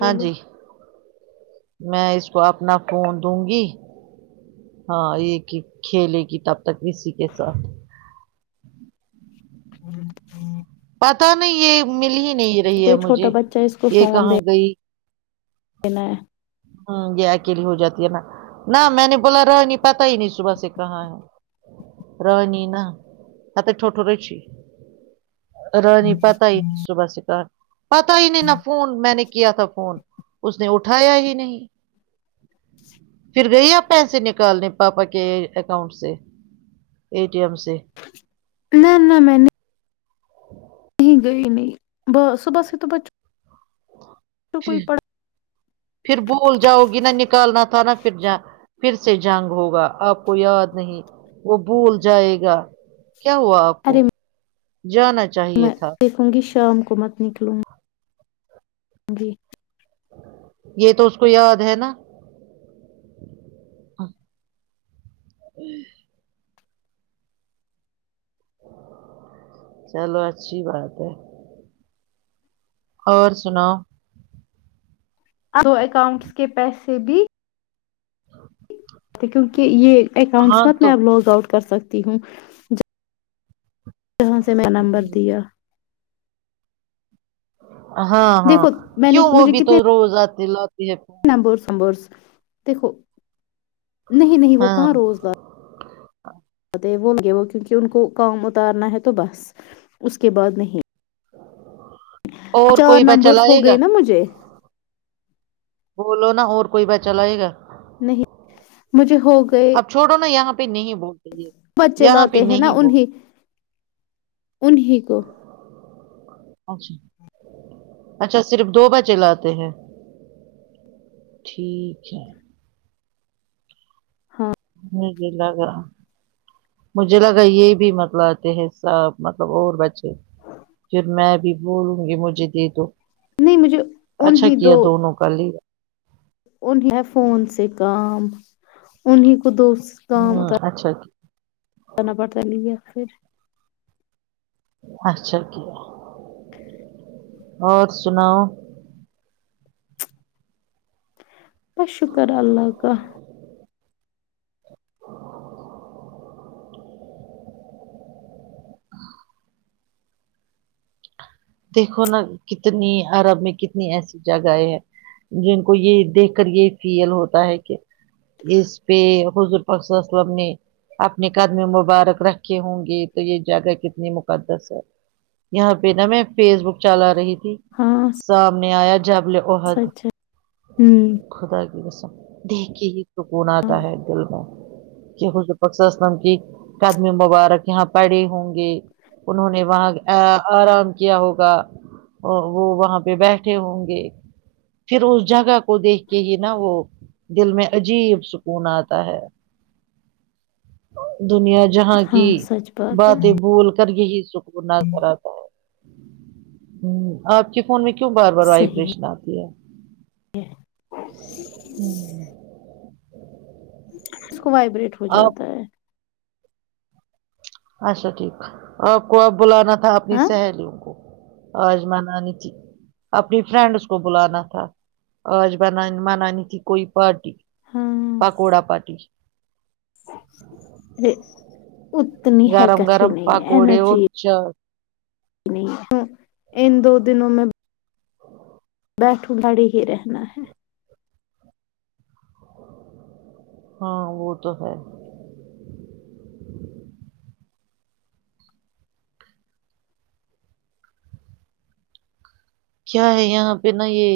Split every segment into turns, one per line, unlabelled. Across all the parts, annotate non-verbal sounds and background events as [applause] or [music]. ہاں جی میں اس کو اپنا فون دوں گی ہاں یہ کہ کھیلے گی تب تک کسی کے ساتھ
ج ہ [unintelligible]
پتا نہیں یہ مل ہی نہیں رہی ہے
کوئی چھوٹا
مجھے
بچہ اس
یہ کہاں گئی
کہینا
ہ یہ اکیلی ہو جاتی ہے نا نہ میں نے بولا رانی پتا ہی نہیں صبح سے کہاں ہے رانی نا آتا ٹوٹورچی رانی پتہ ہی ہے صبح سےکار پتا ہی نہیں نا فون میں نے کیا تھا فون اس نے اٹھایا ہی نہیں پھر گئی آپ پیسے نکالنے پاپا کے اکاؤنٹ سے اے ٹی ایم سے
نہ نہ میں نے کہ گئی نہیں ب صبح ہی تو بچوں کوئی
پھر
پڑ
پھر بھول جاؤ گی نہا نکالنا تھا نہ پھر جا پھر سے جنگ ہوگا آپ کو یاد نہیں وہ بھول جائے گا کیا ہوا آپ کو
ارے
جانا چاہیے
میں
تھا
دیکھوں گی شام کو مت نکلوں گی جی
یہ تو اس کو یاد ہے نا ہ چلو اچھی بات ہے اور سناو
دو اکاؤنٹس کے پیسے بھی تو کیونکہ یہ اکاؤنٹس
ہاں
مت میں
تو
اب لوگ آؤٹ کر سکتی ہوں کہاں سے میں نمبر دیا
ہاں ہاں
دیکھو میں نے
کیوں وہ بھی تو روز یاد دلاتی ہے
نبرمبرس دیکھو نہیں نہیں وہ
ہاں
کہاں روز بات ج [unintelligible] وہ کیونکہ ان کو کام اتارنا ہے تو بس اس کے بعد نہیں
اور
چار
کوئی بچہ
نمبرس ہو
لائے گا
گئے نا مجھے
بو لو نہ ہور کوئی بچہ لائے گا
نہیں مجھے ہو گئے
اب چھوڑو نا یہاں پہ نہیں بولتے ہے
بچے لاتے ہیں نا انہیں انہیں کو
اچھا اچھا صرف دو بجے لاتے ہیں ٹھیک ہے
ہاں
[unintelligible] مجھے لگا یہ بھی مطلب آتے ہیں سب مطلب اور بچے پھر میں بھی بولوں گی مجھے دے دو
نہیں مجھے
اچھا
انہیں
کیا
دو
دونوں کا لیا
انہیں فون سے کام انہیں کو دوست
ہاں اچھا کیا
نا بتا لیجیے پھر
اچھا کیا اور سناؤ
بس شکر اللہ کا
دیکھو نا کتنی عرب میں کتنی ایسی جگہیں ہیں جن کو یہ دیکھ کر یہ فیل ہوتا ہے کہ اس پہ حضور پاک صل اللہ علیہ و سلم نے اپنے قدم مبارک رکھے ہوں گے تو یہ جگہ کتنی مقدس ہے یہاں پہ نا میں فیس بک چلا رہی تھی
ہاں صح
سامنے آیا جبل عہد
ہوں
خدا کی قسم دیکھ کے ہی سکون
ہاں
آتا ہے دل کو حضور پاک صل اللہ علیہ و سلم کی قدم مبارک یہاں پڑے ہوں گے انہوں نے وہاں اے آرام کیا ہوگا اور وہ وہاں پہ بیٹھے ہوں گے پھر اس جگہ کو دیکھ کے ہی نا وہ دل میں عجیب سکون آتا ہے دنیا جہاں
ہاں
کی
سچ بات ہے
باتیں بول کر یہی سکھ گناہ کراتا ہے ہوں آپ کے فون میں کیوں بار بار
صحیح ہے
وائبریشن آتی ہے ہوں،
اس کو وائبریٹ
آپ
ہوجاتا ہے
اچھا ٹھیک آپ کو اب بلانا تھا اپنی
ہاں
سہیلیوں کو آج منانی تھی اپنی فرینڈس کو بلانا تھا آج بنانی منانی تھی کوئی پارٹی
ہاں
پکوڑا پاٹی
یہ اتنی حرکت ہی نہیں ہے اینرجی
اچھا
نہیں ہاں ان دو دنوں میں بیٹھو لڑے ہی رہنا ہے
ہاں وہ تو ہے کیا ہے یہاں پہ نا یہ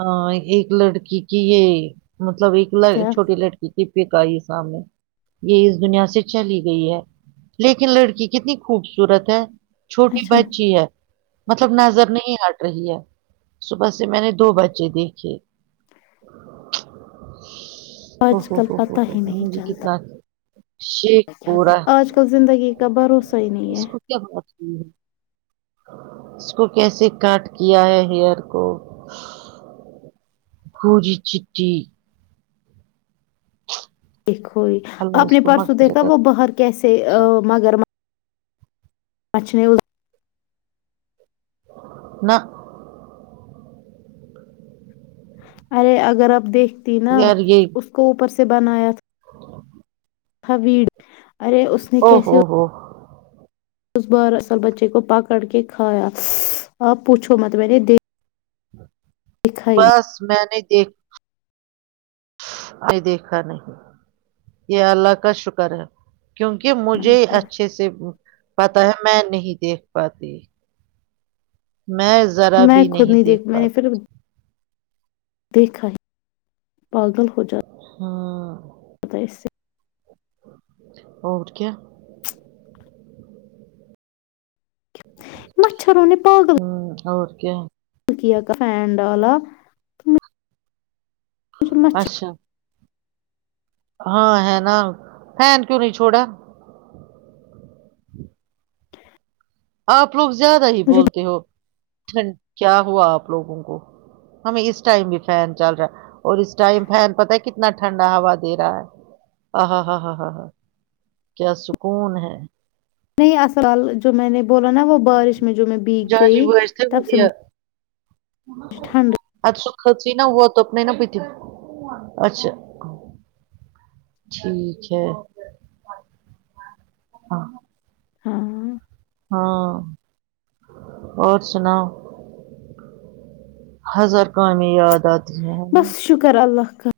آں ایک لڑکی کی یہ مطلب ایک لڑک
کیا
چھوٹی لڑکی [unintelligible] یہ اس دنیا سے چلی گئی ہے لیکن لڑکی کتنی خوبصورت ہے چھوٹی
اچھا
بچی ہے مطلب نظر نہیں ہٹ رہی ہے صبح سے میں نے دو بچے دیکھے او
آج
ہو
کل
ہو ہو
پتا
ہو
ہی
ہو
نہیں
مجھے
چلتا
کتنا شیک پورا
آج کل زندگی کا بھروسہ ہی نہیں ہے
اس کو کیا ہوا تھا اس کو کیسے کٹ کیا ہے ہیئر کو گوری چٹی
دیکھو یہ
اللہ
آپ
اس
نے
کو
پرسوں دیکھا
مغفرت
وہ
عطا
باہر کیسے ا مگر اچھے نیوز
نہ
ارے اگر آپ دیکھتی نا
یار یہ
اس کو اوپر سے بنایا تھا [unintelligible] ارے اس نے
او ہو
کیسے
ہو
اس بار اصل بچے کو پکڑ کے کھایا آپ پوچھو مت میں نے دیکھ
بس میں نے دیکھ میں دیکھا نہیں یہ اللہ کا شکر ہے کیونکہ مجھے
نہیں
اچھے سے پتا ہے میں نہیں دیکھ پاتی میں ذرا
میں
بھی
خود نہیں دیکھ میں نے
پاتی
پھر دیکھا ہے پاگل ہو جا
ہاں
بتہ ہے اس سے
اور کیا
مچھروں نے پاگل
ہوں اور کیا
سکیا کا فین ڈالا مجھے مچھ
اچھا ہاں ہے نا فین کیوں نہیں چھوڑا آپ لوگ زیادہ ہی
مجھے
بولتے ہو ٹھنڈ کیا ہوا آپ لوگوں کو ہمیں اس ٹائم بھی فین چل رہا ہے اور اس ٹائم فین پتا ہے کتنا ٹھنڈا ہوا دے رہا ہے آہا ہا ہا ہا ہا کیا سکون ہے
نہیں اصل جو میں نے بولا نا وہ بارش میں جو میں بھیگ
جاجی
گئی تب سے
ویسے
مجھ
اچھا خچ ہی نا ہوا تو اپنے نا پی تیوں اچھا ٹھیک ہے
ہاں
ہاں اور سناؤ ہزار کامیں یاد آتی ہیں ہے نا
بس شکر اللہ کا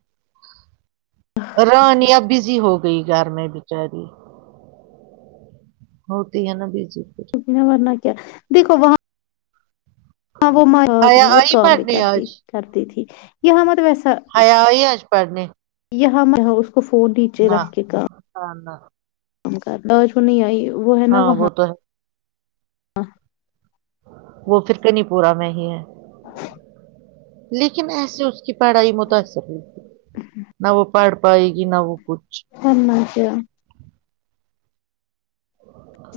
را نی اب بزی ہو گئی گھر میں بچاری ہوتی ہے نا بزی پھر
جینا مرنا کیا دیکھو وہاں ہاں وہ مات
حیا
میں اور
آئی
کام بھی
پڑھنے
کرتی
آج
کرتی تھی یہاں مت ویسا
یا ہی آج پڑھنے
یہاں میں اس کو فور نیچے رکھ کے کہا
آنا
اج وہ نہیں آئی وہ ہے نا
ہاں وہ
وہاں
تو ہے وہ پھرک نہیں پورا میں ہی ہے
ہاں
لیکن ایسے اس کی پڑھائی متاثر ہوئی تھی نہ وہ پڑ پاائے گی نا کچ
[unintelligible]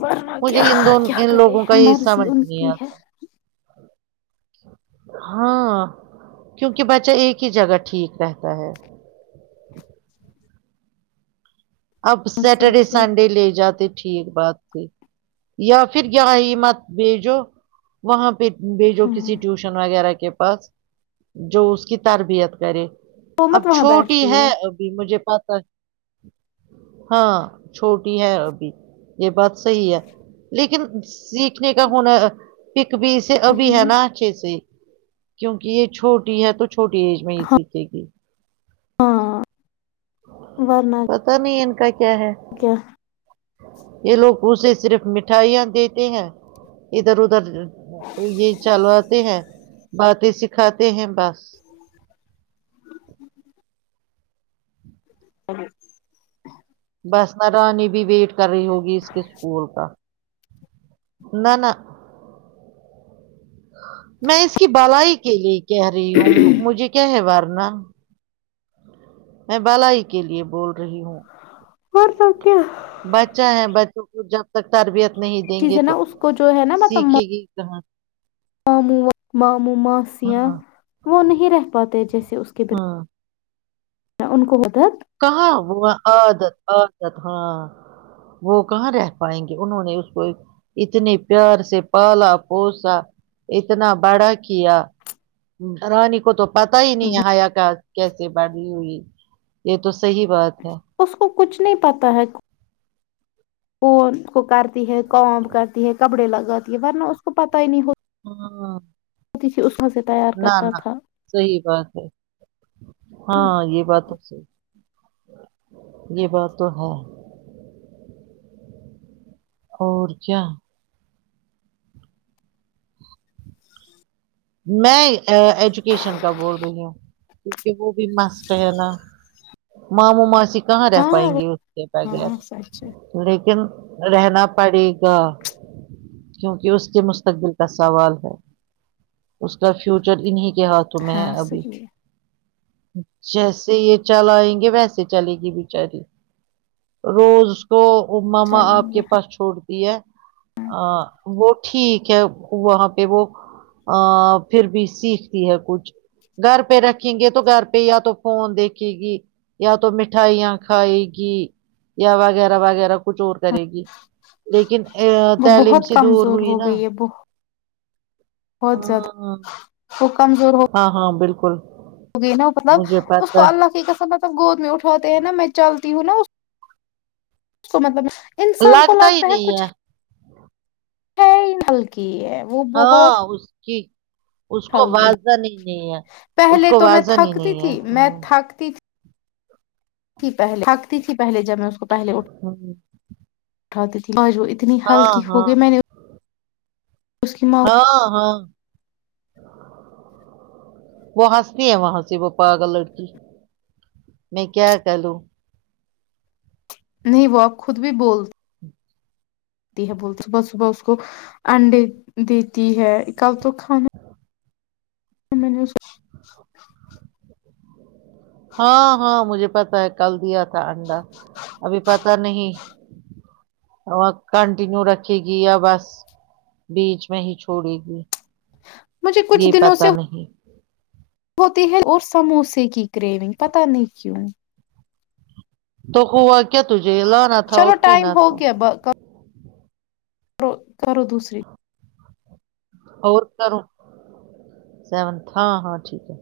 ورنہ
مجھے
کیا
ان دونوں
کیا
ان
کرے
لوگوں کا یہ
مرضی
سمجھ
ان
نہیں
کی ہے
آتا ہاں کیونکہ بچہ ایک ہی جگہ ٹھیک رہتا ہے اب سیٹرڈے
سچ ہے
سنڈے لے جاتے ہیں ٹھیک بات تھی یا پھر یہ ہی مت بھیجو وہاں پہ ب جو
ہاں
کسی ٹیوشن وغیرہ کے پاس جو اس کی تربیت کرے
وہ مت
اب
وہاں
چھوٹی
بیٹھتی
ہے ابھی مجھے پتا ہاں چھوٹی ہے ابھی یہ بات صحی ہے لیکن سیکھنے کا ہونا پک بھی ابھی ہے نا اچھے سے کیونکہ یہ چھوٹی ہے تو چھوٹی ایج میں اسیچے کی
ہاں ورنہ
پتہ نہیں ان کا کیا ہے یہ لوگ اسے صرف مٹھائیاں دیتے ہیں ادھر ادھر یہ چلواتے ہیں باتیں سکھاتے ہیں بس بس نا رانی بھی ویٹ کر رہی ہوگی اس کے اسکول کا نہ نہ میں اس کی بھلائی کے لیے کہہ رہی ہوں
کیا
مجھے کیا ہے ورنہ میں بالائی کے لیے بول رہی ہوں
اور سو کیا
بچہ ہے بچوں کو جب تک تربیت نہیں دیں گے
چیزیں نا
تو
اس کو جو
سیکھے گی کہاں
مام ماموں ماسیاں
ہاں
وہ نہیں رہ پاتے جیسے اس کے بی
ہاں
ان کو ہوتا
کہاں وہ عادت عادت ہاں وہ کہاں رہ پائیں گے انہوں نے اس کو ایک اتنی پیار سے پالا پوسا اتنا بڑا کیا رانی کو تو پتا ہی نہیں حیا کا کیسے بڑی ہوئی یہ تو صحیح بات ہے
اس کو کچھ نہیں پتا ہے کوون کو کرتی ہے کام کرتی ہے کپڑے لگاتی ہے ورنہ اس کو پت ہی نہیں ہوتا
ہاں
اسی اس میں سے تیار کرتا تھا
صحی بات ہے ہاں یہ بات تو صحی یہ بات تو ہے اور کیا میں ایجوکیشن کا بول رہی ہوں کیونکہ وہ بھی مسٹ ہے نا ماموں ماسی کہاں رہ
ہاں
پائیں گی اس کے بغیر
ہاں سچ ہے
لیکن رہنا پڑے گا کیونکہ اس کے مستقبل کا سوال ہے اس کا فیوچر انیں کے ہاتھوں میں ہے
ہاں
ابھی
صحیح ہے
جیسے یہ چلائئیں گے ویسے چلے گی بیچاری روز اس کو ماما
چلیں
آپ
گے
کے پاس چھوڑتی ہے ا وہ ٹھیک ہے وہاں پہ وہ ا پھر بھی سیکھتی ہے کچھ گھر پہ رکھیں گے تو گھر پہ یا تو فون دیکھے گی یا تو مٹھائیاں کھائے گی یا وغیرہ وغیرہ کچھ اور کرے گی لیکن
وہ
تعلیم
بہت
سے دور
کمزور
ہوئی
ہو
نا
گئی ہے بہت زیادہ
ہاں
وہ کمزور ہو
ہاں ہاں بالکل
ہو گئے نا مطلب
مجھے
اس
پتا
کو اللہ کی قسم ب گود میں اٹھاتے ہیں نا میں چلتی ہوں نا اس کو مطلب
ہے،
انسان کو
ہی
لگتا ہے
نہیں
کچھ [unintelligible]
ہاں اسکی اس کو
ہلکی
واضح نہیں نہیں ہے اس کو واضح نہیں نہیں ہے
سکتی پہلے تھھکتی تھی پہلے جب میں اس کو پہلے اٹھاتی تھی اتنی
ہاں
ہلکی ہو
ہاں
گئی میں نے اس کی ماں
ہاں ہاں وہ ہنستی ہے وہاں سے وہ پاگل لڑکی میں کیا کروں
نہیں وہ اب خود بھی بول تی ہے بولتی صبح صبح اس کو انڈے دیتی ہے کل تو کھانا میں نے
ہاں ہاں مجھے پتا ہے کل دیا تھا انڈا ابھی پتا نہیں اور کنٹینیو رکھے گی یا بس بیچ میں ہی چھوڑے گی
کو، مجھے
یہ
کچھ دنوں
پتا
سے
نہیں
ہوتی ہے اور سموسے کی کریونگ پتہ نہیں کیوں
تو ہوا کیا تجھے لانا تھا
چلو
اور
ٹائم
پینا تھا
[unintelligible] کرو کرو دوسری
اور کروں سونت ہاں ہاں ٹھیک ہے